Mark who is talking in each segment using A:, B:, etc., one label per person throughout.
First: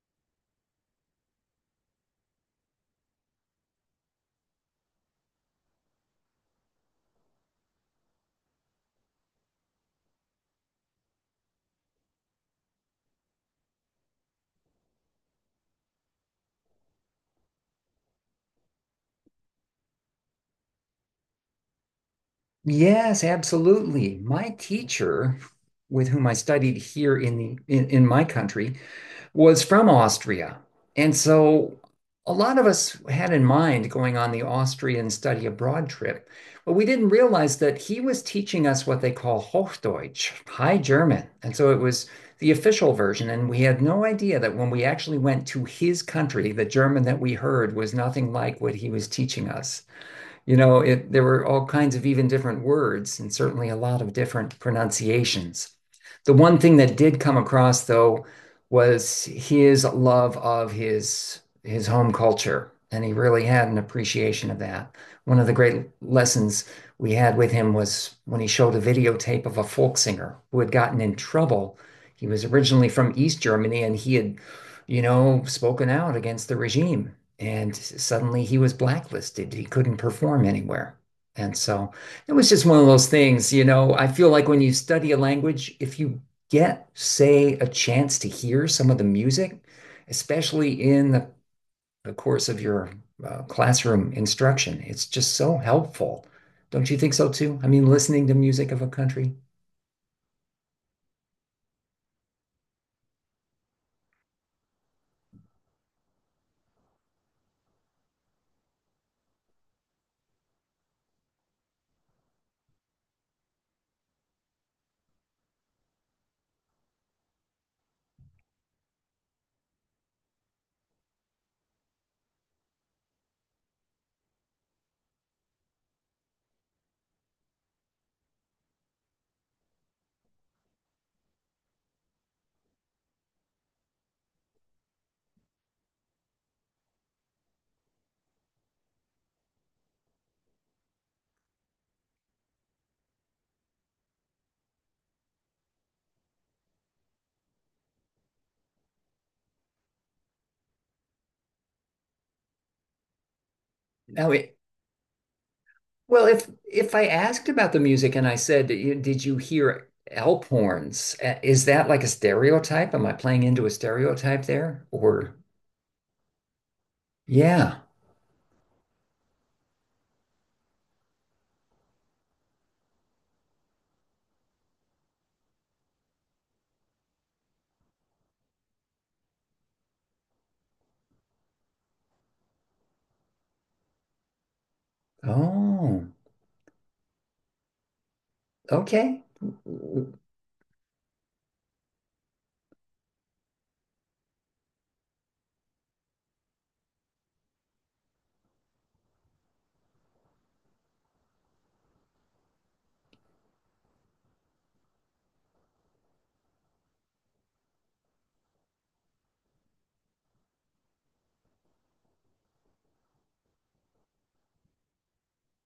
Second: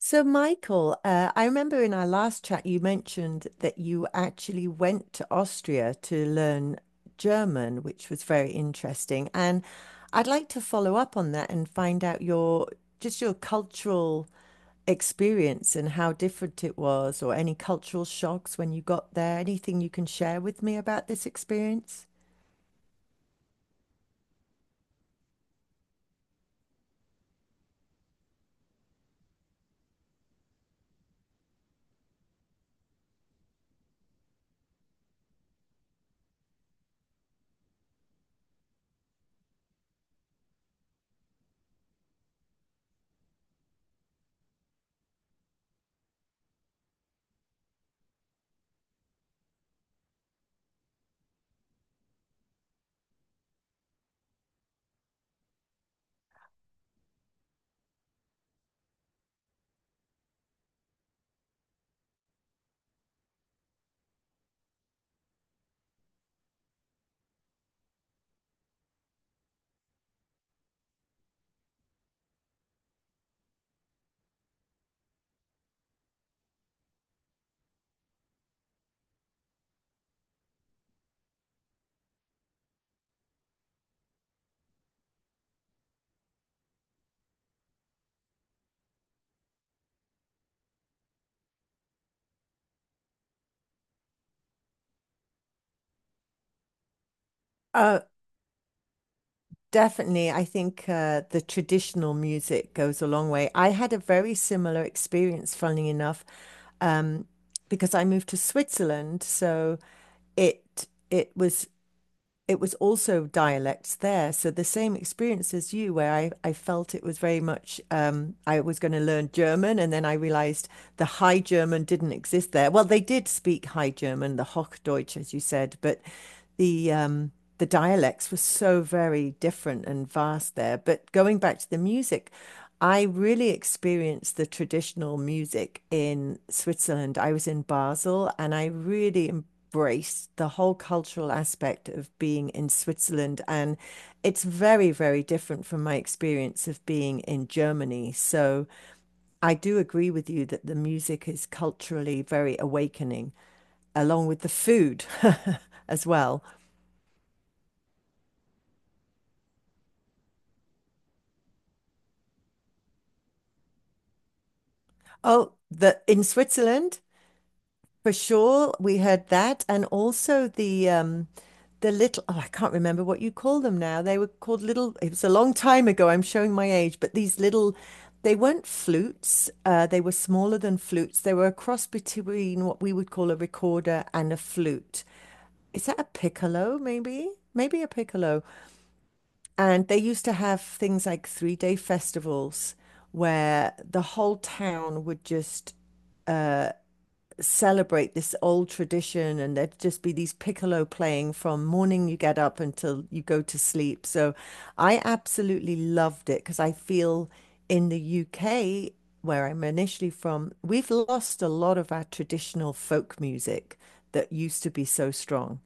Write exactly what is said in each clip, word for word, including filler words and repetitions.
A: So, Michael, uh, I remember in our last chat you mentioned that you actually went to Austria to learn German, which was very interesting. And I'd like to follow up on that and find out your just your cultural experience and how different it was, or any cultural shocks when you got there. Anything you can share with me about this experience?
B: Yes, absolutely. My teacher, with whom I studied here in the in, in my country, was from Austria. And so a lot of us had in mind going on the Austrian study abroad trip, but we didn't realize that he was teaching us what they call Hochdeutsch, High German. And so it was the official version, and we had no idea that when we actually went to his country, the German that we heard was nothing like what he was teaching us you know, it, There were all kinds of even different words and certainly a lot of different pronunciations. The one thing that did come across though was his love of his his home culture, and he really had an appreciation of that. One of the great lessons we had with him was when he showed a videotape of a folk singer who had gotten in trouble. He was originally from East Germany and he had, you know, spoken out against the regime. And suddenly he was blacklisted. He couldn't perform anywhere. And so it was just one of those things, you know. I feel like when you study a language, if you get, say, a chance to hear some of the music, especially in the, the course of your uh, classroom instruction, it's just so helpful. Don't you think so too? I mean,
A: Uh,
B: listening to music of a country.
A: Definitely, I think uh, the traditional music goes a long way. I had a very similar experience, funnily enough, um, because I moved to Switzerland. So it it was it was also dialects there. So the same experience as you, where I, I felt it was very much um, I was going to learn German, and then I realized the High German didn't exist there. Well, they did speak High German, the Hochdeutsch, as you said, but the um, the dialects were so very different and vast there. But going back to the music, I really experienced the traditional music in Switzerland. I was in Basel and I really embraced the whole cultural aspect of being in Switzerland. And it's very, very different from my experience of being in Germany. So I do agree with you that the music is culturally very awakening, along
B: Now,
A: with the
B: it,
A: food as
B: well,
A: well.
B: if if I asked about the music and I said, you- "Did you hear elk horns?" uh, Is that like a stereotype? Am I playing into a stereotype there? Or
A: Oh, the in Switzerland,
B: yeah.
A: for sure, we heard that, and also the um, the little, oh, I can't remember what you call them now. They were called little. It was a long time ago. I'm showing my age, but these little, they weren't flutes. Uh, they were smaller than flutes. They were a cross between what we would call a recorder and a flute. Is that a
B: Oh.
A: piccolo? Maybe, maybe a piccolo.
B: Okay.
A: And they used to have things like three day festivals where the whole town would just celebrate this old tradition, and there'd just be these piccolo playing from morning you get up until you go to sleep. So I absolutely loved it because I feel in the U K, where I'm initially from, we've lost a lot of our traditional folk music that used to be so strong.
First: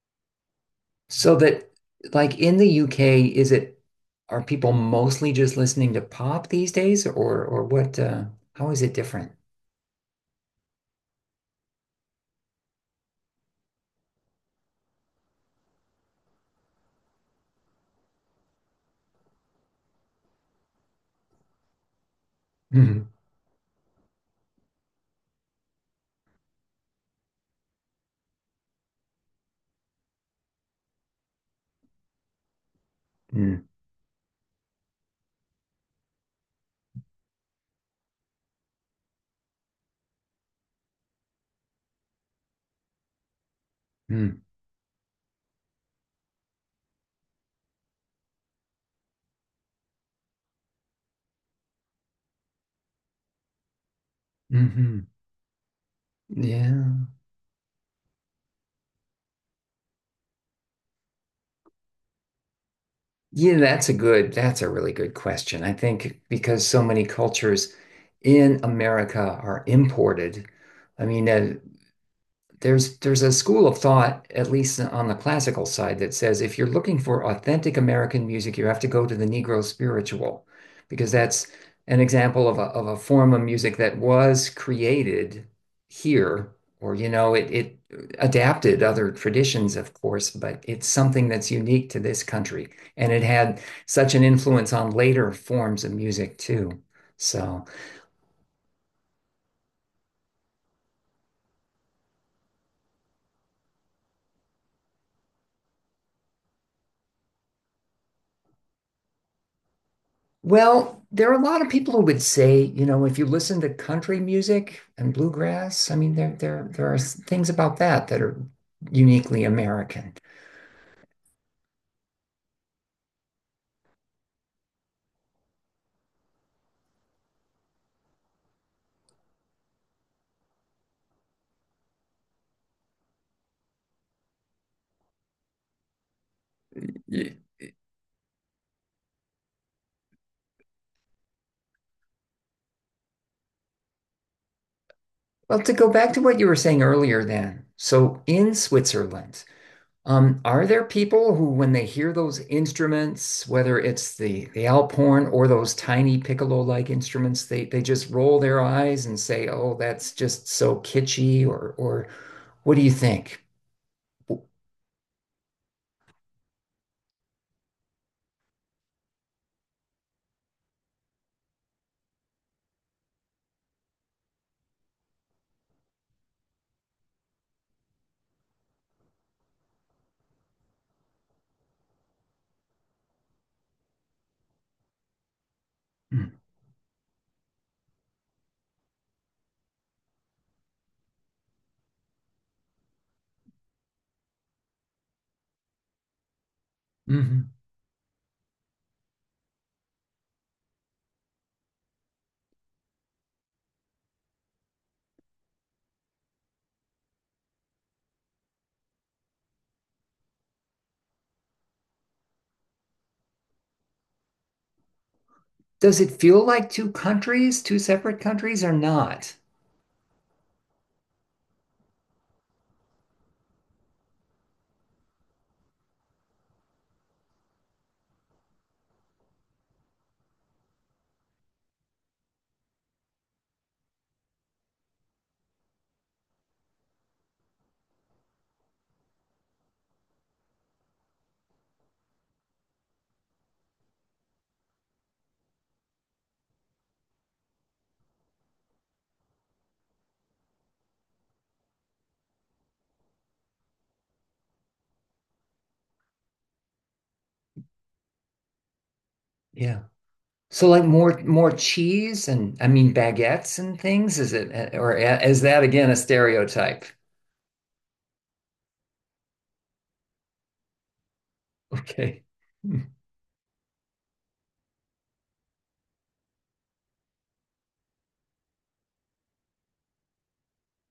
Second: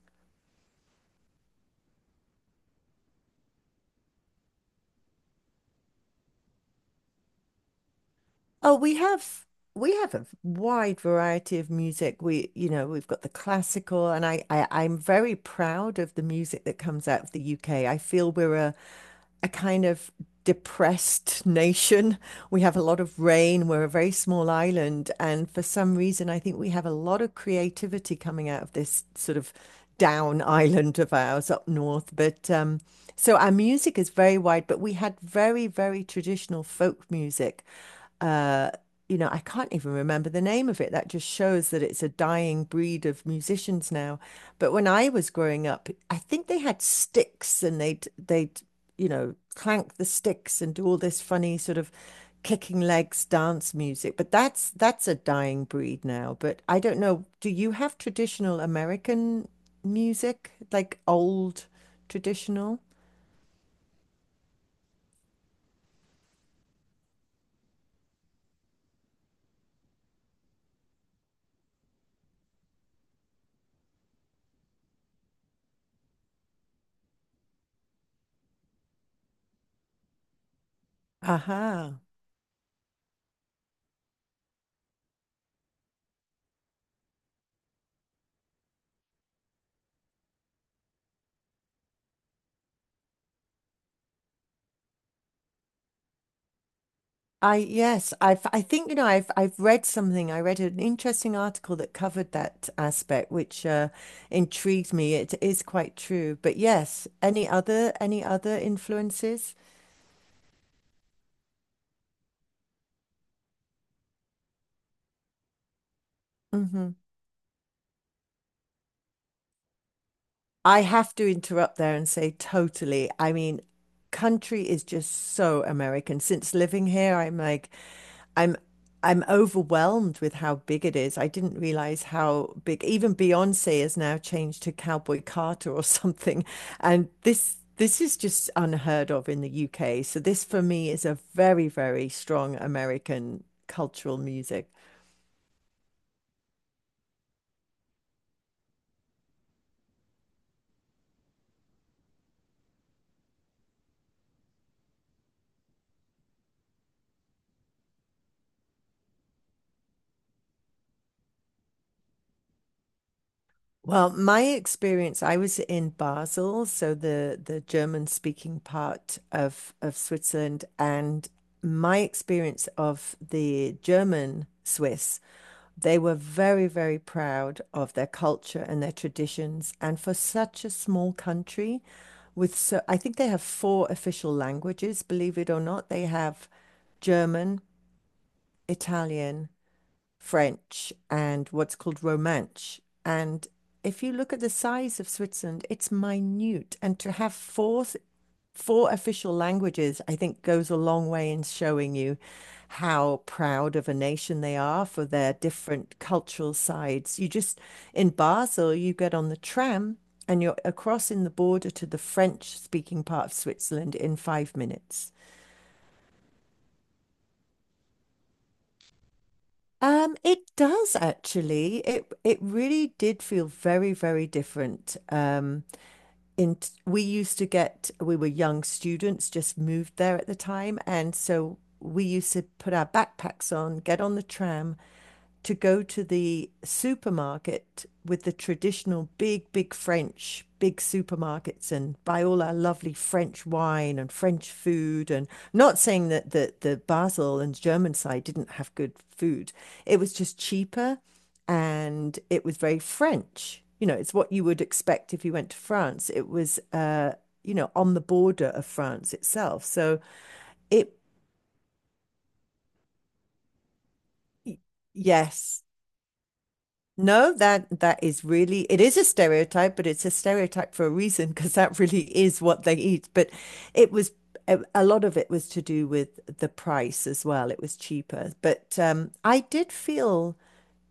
B: So that like in the U K, is it, are people mostly just listening to pop these days, or or what uh how
A: Oh,
B: is it
A: we
B: different?
A: have we have a wide variety of music. We, you know, we've got the classical, and I, I I'm very proud of the music that comes out of the U K. I feel we're a a kind of depressed nation. We have a lot
B: Hmm.
A: of rain. We're a very small island, and for some reason, I think we have a lot of creativity coming out of this sort of down island of ours up north. But um, so our
B: Hmm.
A: music is very wide, but we had very, very traditional folk music. uh, you know, I can't even remember the name of it. That just shows that it's a dying breed of musicians now. But when I was growing up, I think they had sticks and they'd they'd, you know, clank the sticks and do all this funny sort of kicking legs dance music. But that's
B: Hmm.
A: that's a dying breed now. But I
B: Yeah.
A: don't know, do you have traditional American music, like old traditional?
B: Yeah, that's a good, that's a really good question. I think because so many cultures in America are imported. I mean, uh, there's there's a school of thought, at least on the classical side, that says if you're looking for authentic American music, you have to go to the Negro spiritual, because that's an
A: Aha.
B: example of a of a form of music that was created here, or you know, it it adapted other traditions, of course, but it's something that's unique to this country, and it had such an influence on later forms of music too.
A: I
B: So.
A: yes, I've I think you know I've I've read something. I read an interesting article that covered that aspect, which uh, intrigued me. It is quite true. But yes, any other any other influences?
B: Well, there are a lot of people who would say, you know, if you listen to country music and bluegrass, I mean, there there there
A: Hmm.
B: are s- things about that that are uniquely American.
A: I have to interrupt there and say totally. I mean, country is just so American. Since living here, I'm like, I'm I'm overwhelmed with how big it is. I didn't realize how big. Even Beyonce has now changed to Cowboy Carter or something. And
B: Ye-
A: this this is just unheard of in the U K. So this for me is a very, very strong American cultural music.
B: Well, to go back to what you were saying earlier, then, so in Switzerland, um, are there people who, when they hear those instruments, whether it's the the Alp horn or those tiny piccolo-like instruments, they they just roll their eyes and say, "Oh, that's just so kitschy," or or what do you think?
A: Well, my experience, I was in Basel, so the the German speaking part of of Switzerland, and my experience of the German Swiss. They were very, very proud of their culture and their traditions. And for such a small country, with so, I think they have four official languages, believe it or not. They have German, Italian, French, and what's called Romance. And if you look at the size of Switzerland, it's minute. And to have
B: Mm-hmm.
A: four four official languages, I think, goes a long way in showing you how proud of a nation they are for their different cultural sides. You just, in Basel, you get on the tram and you're across in the border to the French-speaking part of Switzerland in five minutes.
B: Does it feel like two countries, two separate countries, or not?
A: Um, it does actually. It it really did feel very, very different. Um, in we used to get we were young students just moved there at the time, and so we used to put our backpacks on, get on the tram to go to the supermarket with the traditional big, big French, big supermarkets, and buy all our lovely French wine and French food. And not saying that the, the Basel and German side didn't have good food, it was just cheaper and it was very French. You know, it's what you would expect if you went to France. It was, uh, you know, on the border of France itself.
B: Yeah.
A: So
B: So like
A: it,
B: more more cheese and I mean baguettes and things, is it, or eh, is that
A: yes.
B: again a stereotype?
A: No, that that is really, it is a stereotype, but it's a stereotype for a reason because that really
B: Okay.
A: is what they eat. But it was a, a lot of it was to do with the price as well. It was cheaper. But um, I did feel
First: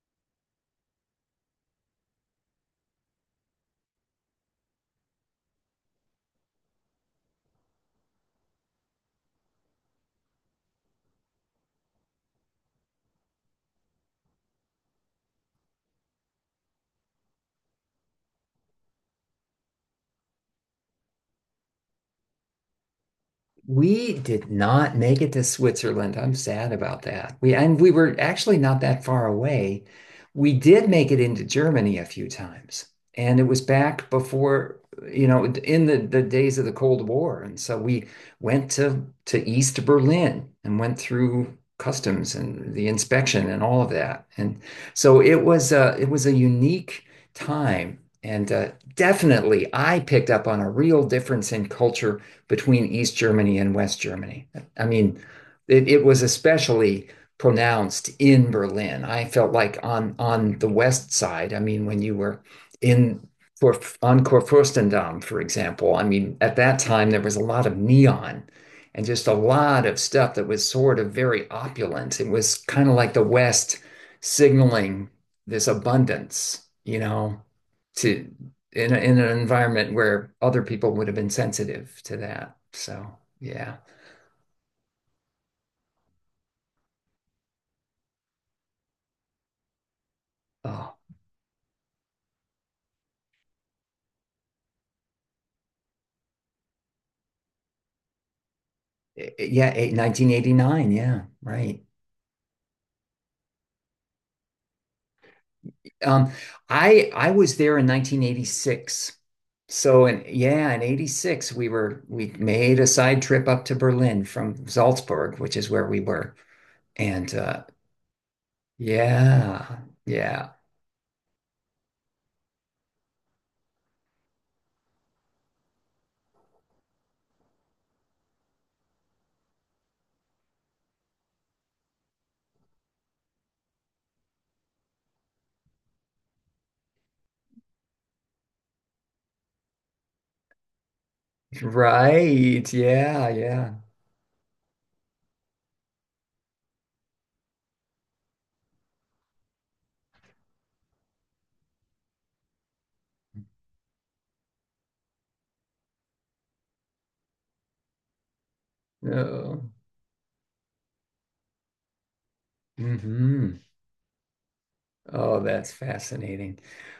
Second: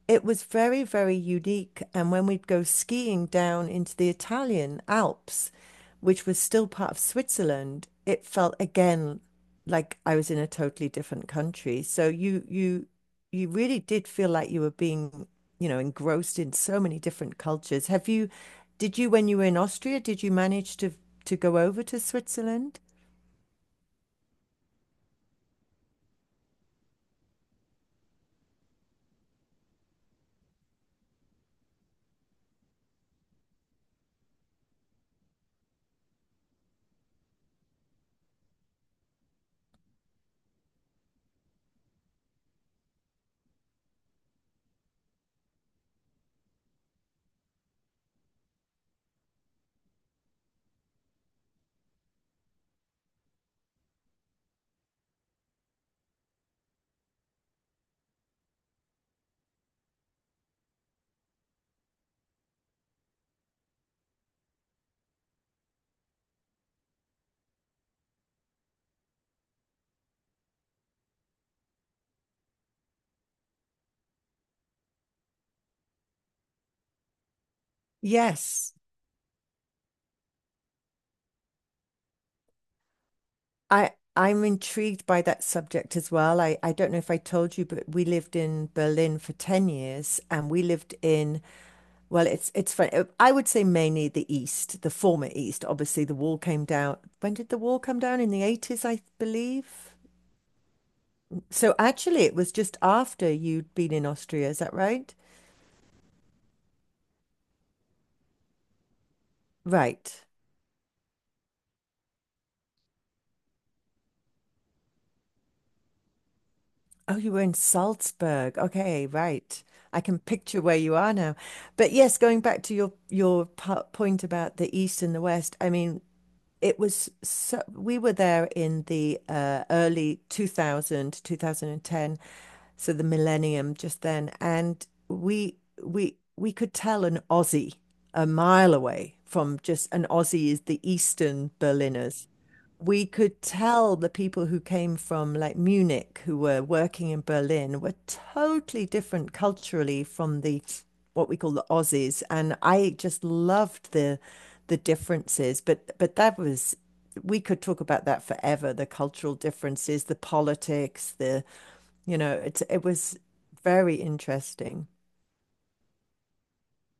A: it was very, very unique. And when we'd go skiing down into the Italian Alps, which was still part of Switzerland, it felt again like I was in a totally different country. So you you you really did feel like you were being, you know, engrossed in so many different cultures. Have you, did you, when you were in Austria, did you manage to to go over to Switzerland?
B: We did not make it to Switzerland. I'm sad about that. We, and we were actually not that far away. We did make it into Germany a few times, and it was back before, you know, in the, the days of the Cold War. And so we went to to East Berlin and went through customs and the inspection and all of that. And so it was a, it was a unique time. And uh, definitely, I picked up on a real difference in culture between East Germany and West Germany. I mean, it, it was especially pronounced in Berlin. I felt like on on the west side. I mean, when you were in for on Kurfürstendamm, for example. I mean, at that time there was a lot of neon and just a lot of stuff that was sort of very opulent. It was kind of like the West signaling this abundance, you know, to
A: Yes.
B: in a, in an environment where other people would have been sensitive to that. So yeah,
A: I I'm intrigued by that subject as well. I, I don't know if I told you, but we lived in Berlin for ten years and we
B: oh
A: lived in, well, it's it's funny. uh, I would say mainly the East, the former East. Obviously, the wall came down. When did the wall come down? In the eighties, I
B: eh, eh,
A: believe.
B: yeah, nineteen eighty-nine. Yeah,
A: So
B: right.
A: actually, it was just after you'd been in Austria, is that right?
B: Um, I I was there in nineteen eighty-six. So
A: Right.
B: in yeah, in eighty-six we were, we made a side trip up to Berlin from Salzburg, which is where we were.
A: Oh, you
B: And
A: were in
B: uh
A: Salzburg. Okay, right.
B: yeah,
A: I can
B: yeah,
A: picture where you are now. But yes, going back to your your po- point about the East and the West, I mean, it was so, we were there in the uh, early two thousand two thousand and ten, so the millennium just then, and we we we could tell an Aussie a mile away. From just an Aussie is the Eastern Berliners,
B: right.
A: we
B: Yeah,
A: could
B: yeah.
A: tell the people who came from like Munich who were working in Berlin were totally different culturally from the what we call the Aussies. And I just loved the the differences, but but that was, we could talk about that forever, the cultural
B: Oh.
A: differences, the politics, the, you know it it was
B: Hmm.
A: very interesting.
B: Oh, that's fascinating.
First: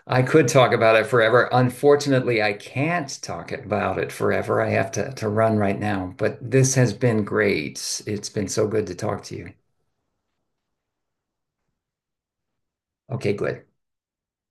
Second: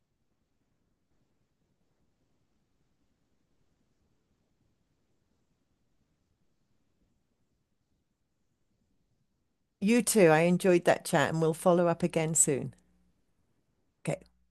B: I could talk about it forever. Unfortunately, I can't talk about it forever. I have to, to run right now, but this has been great. It's been so good to talk to you.
A: You too, I enjoyed that chat, and we'll follow up again soon.
B: Okay, good.
A: Okay.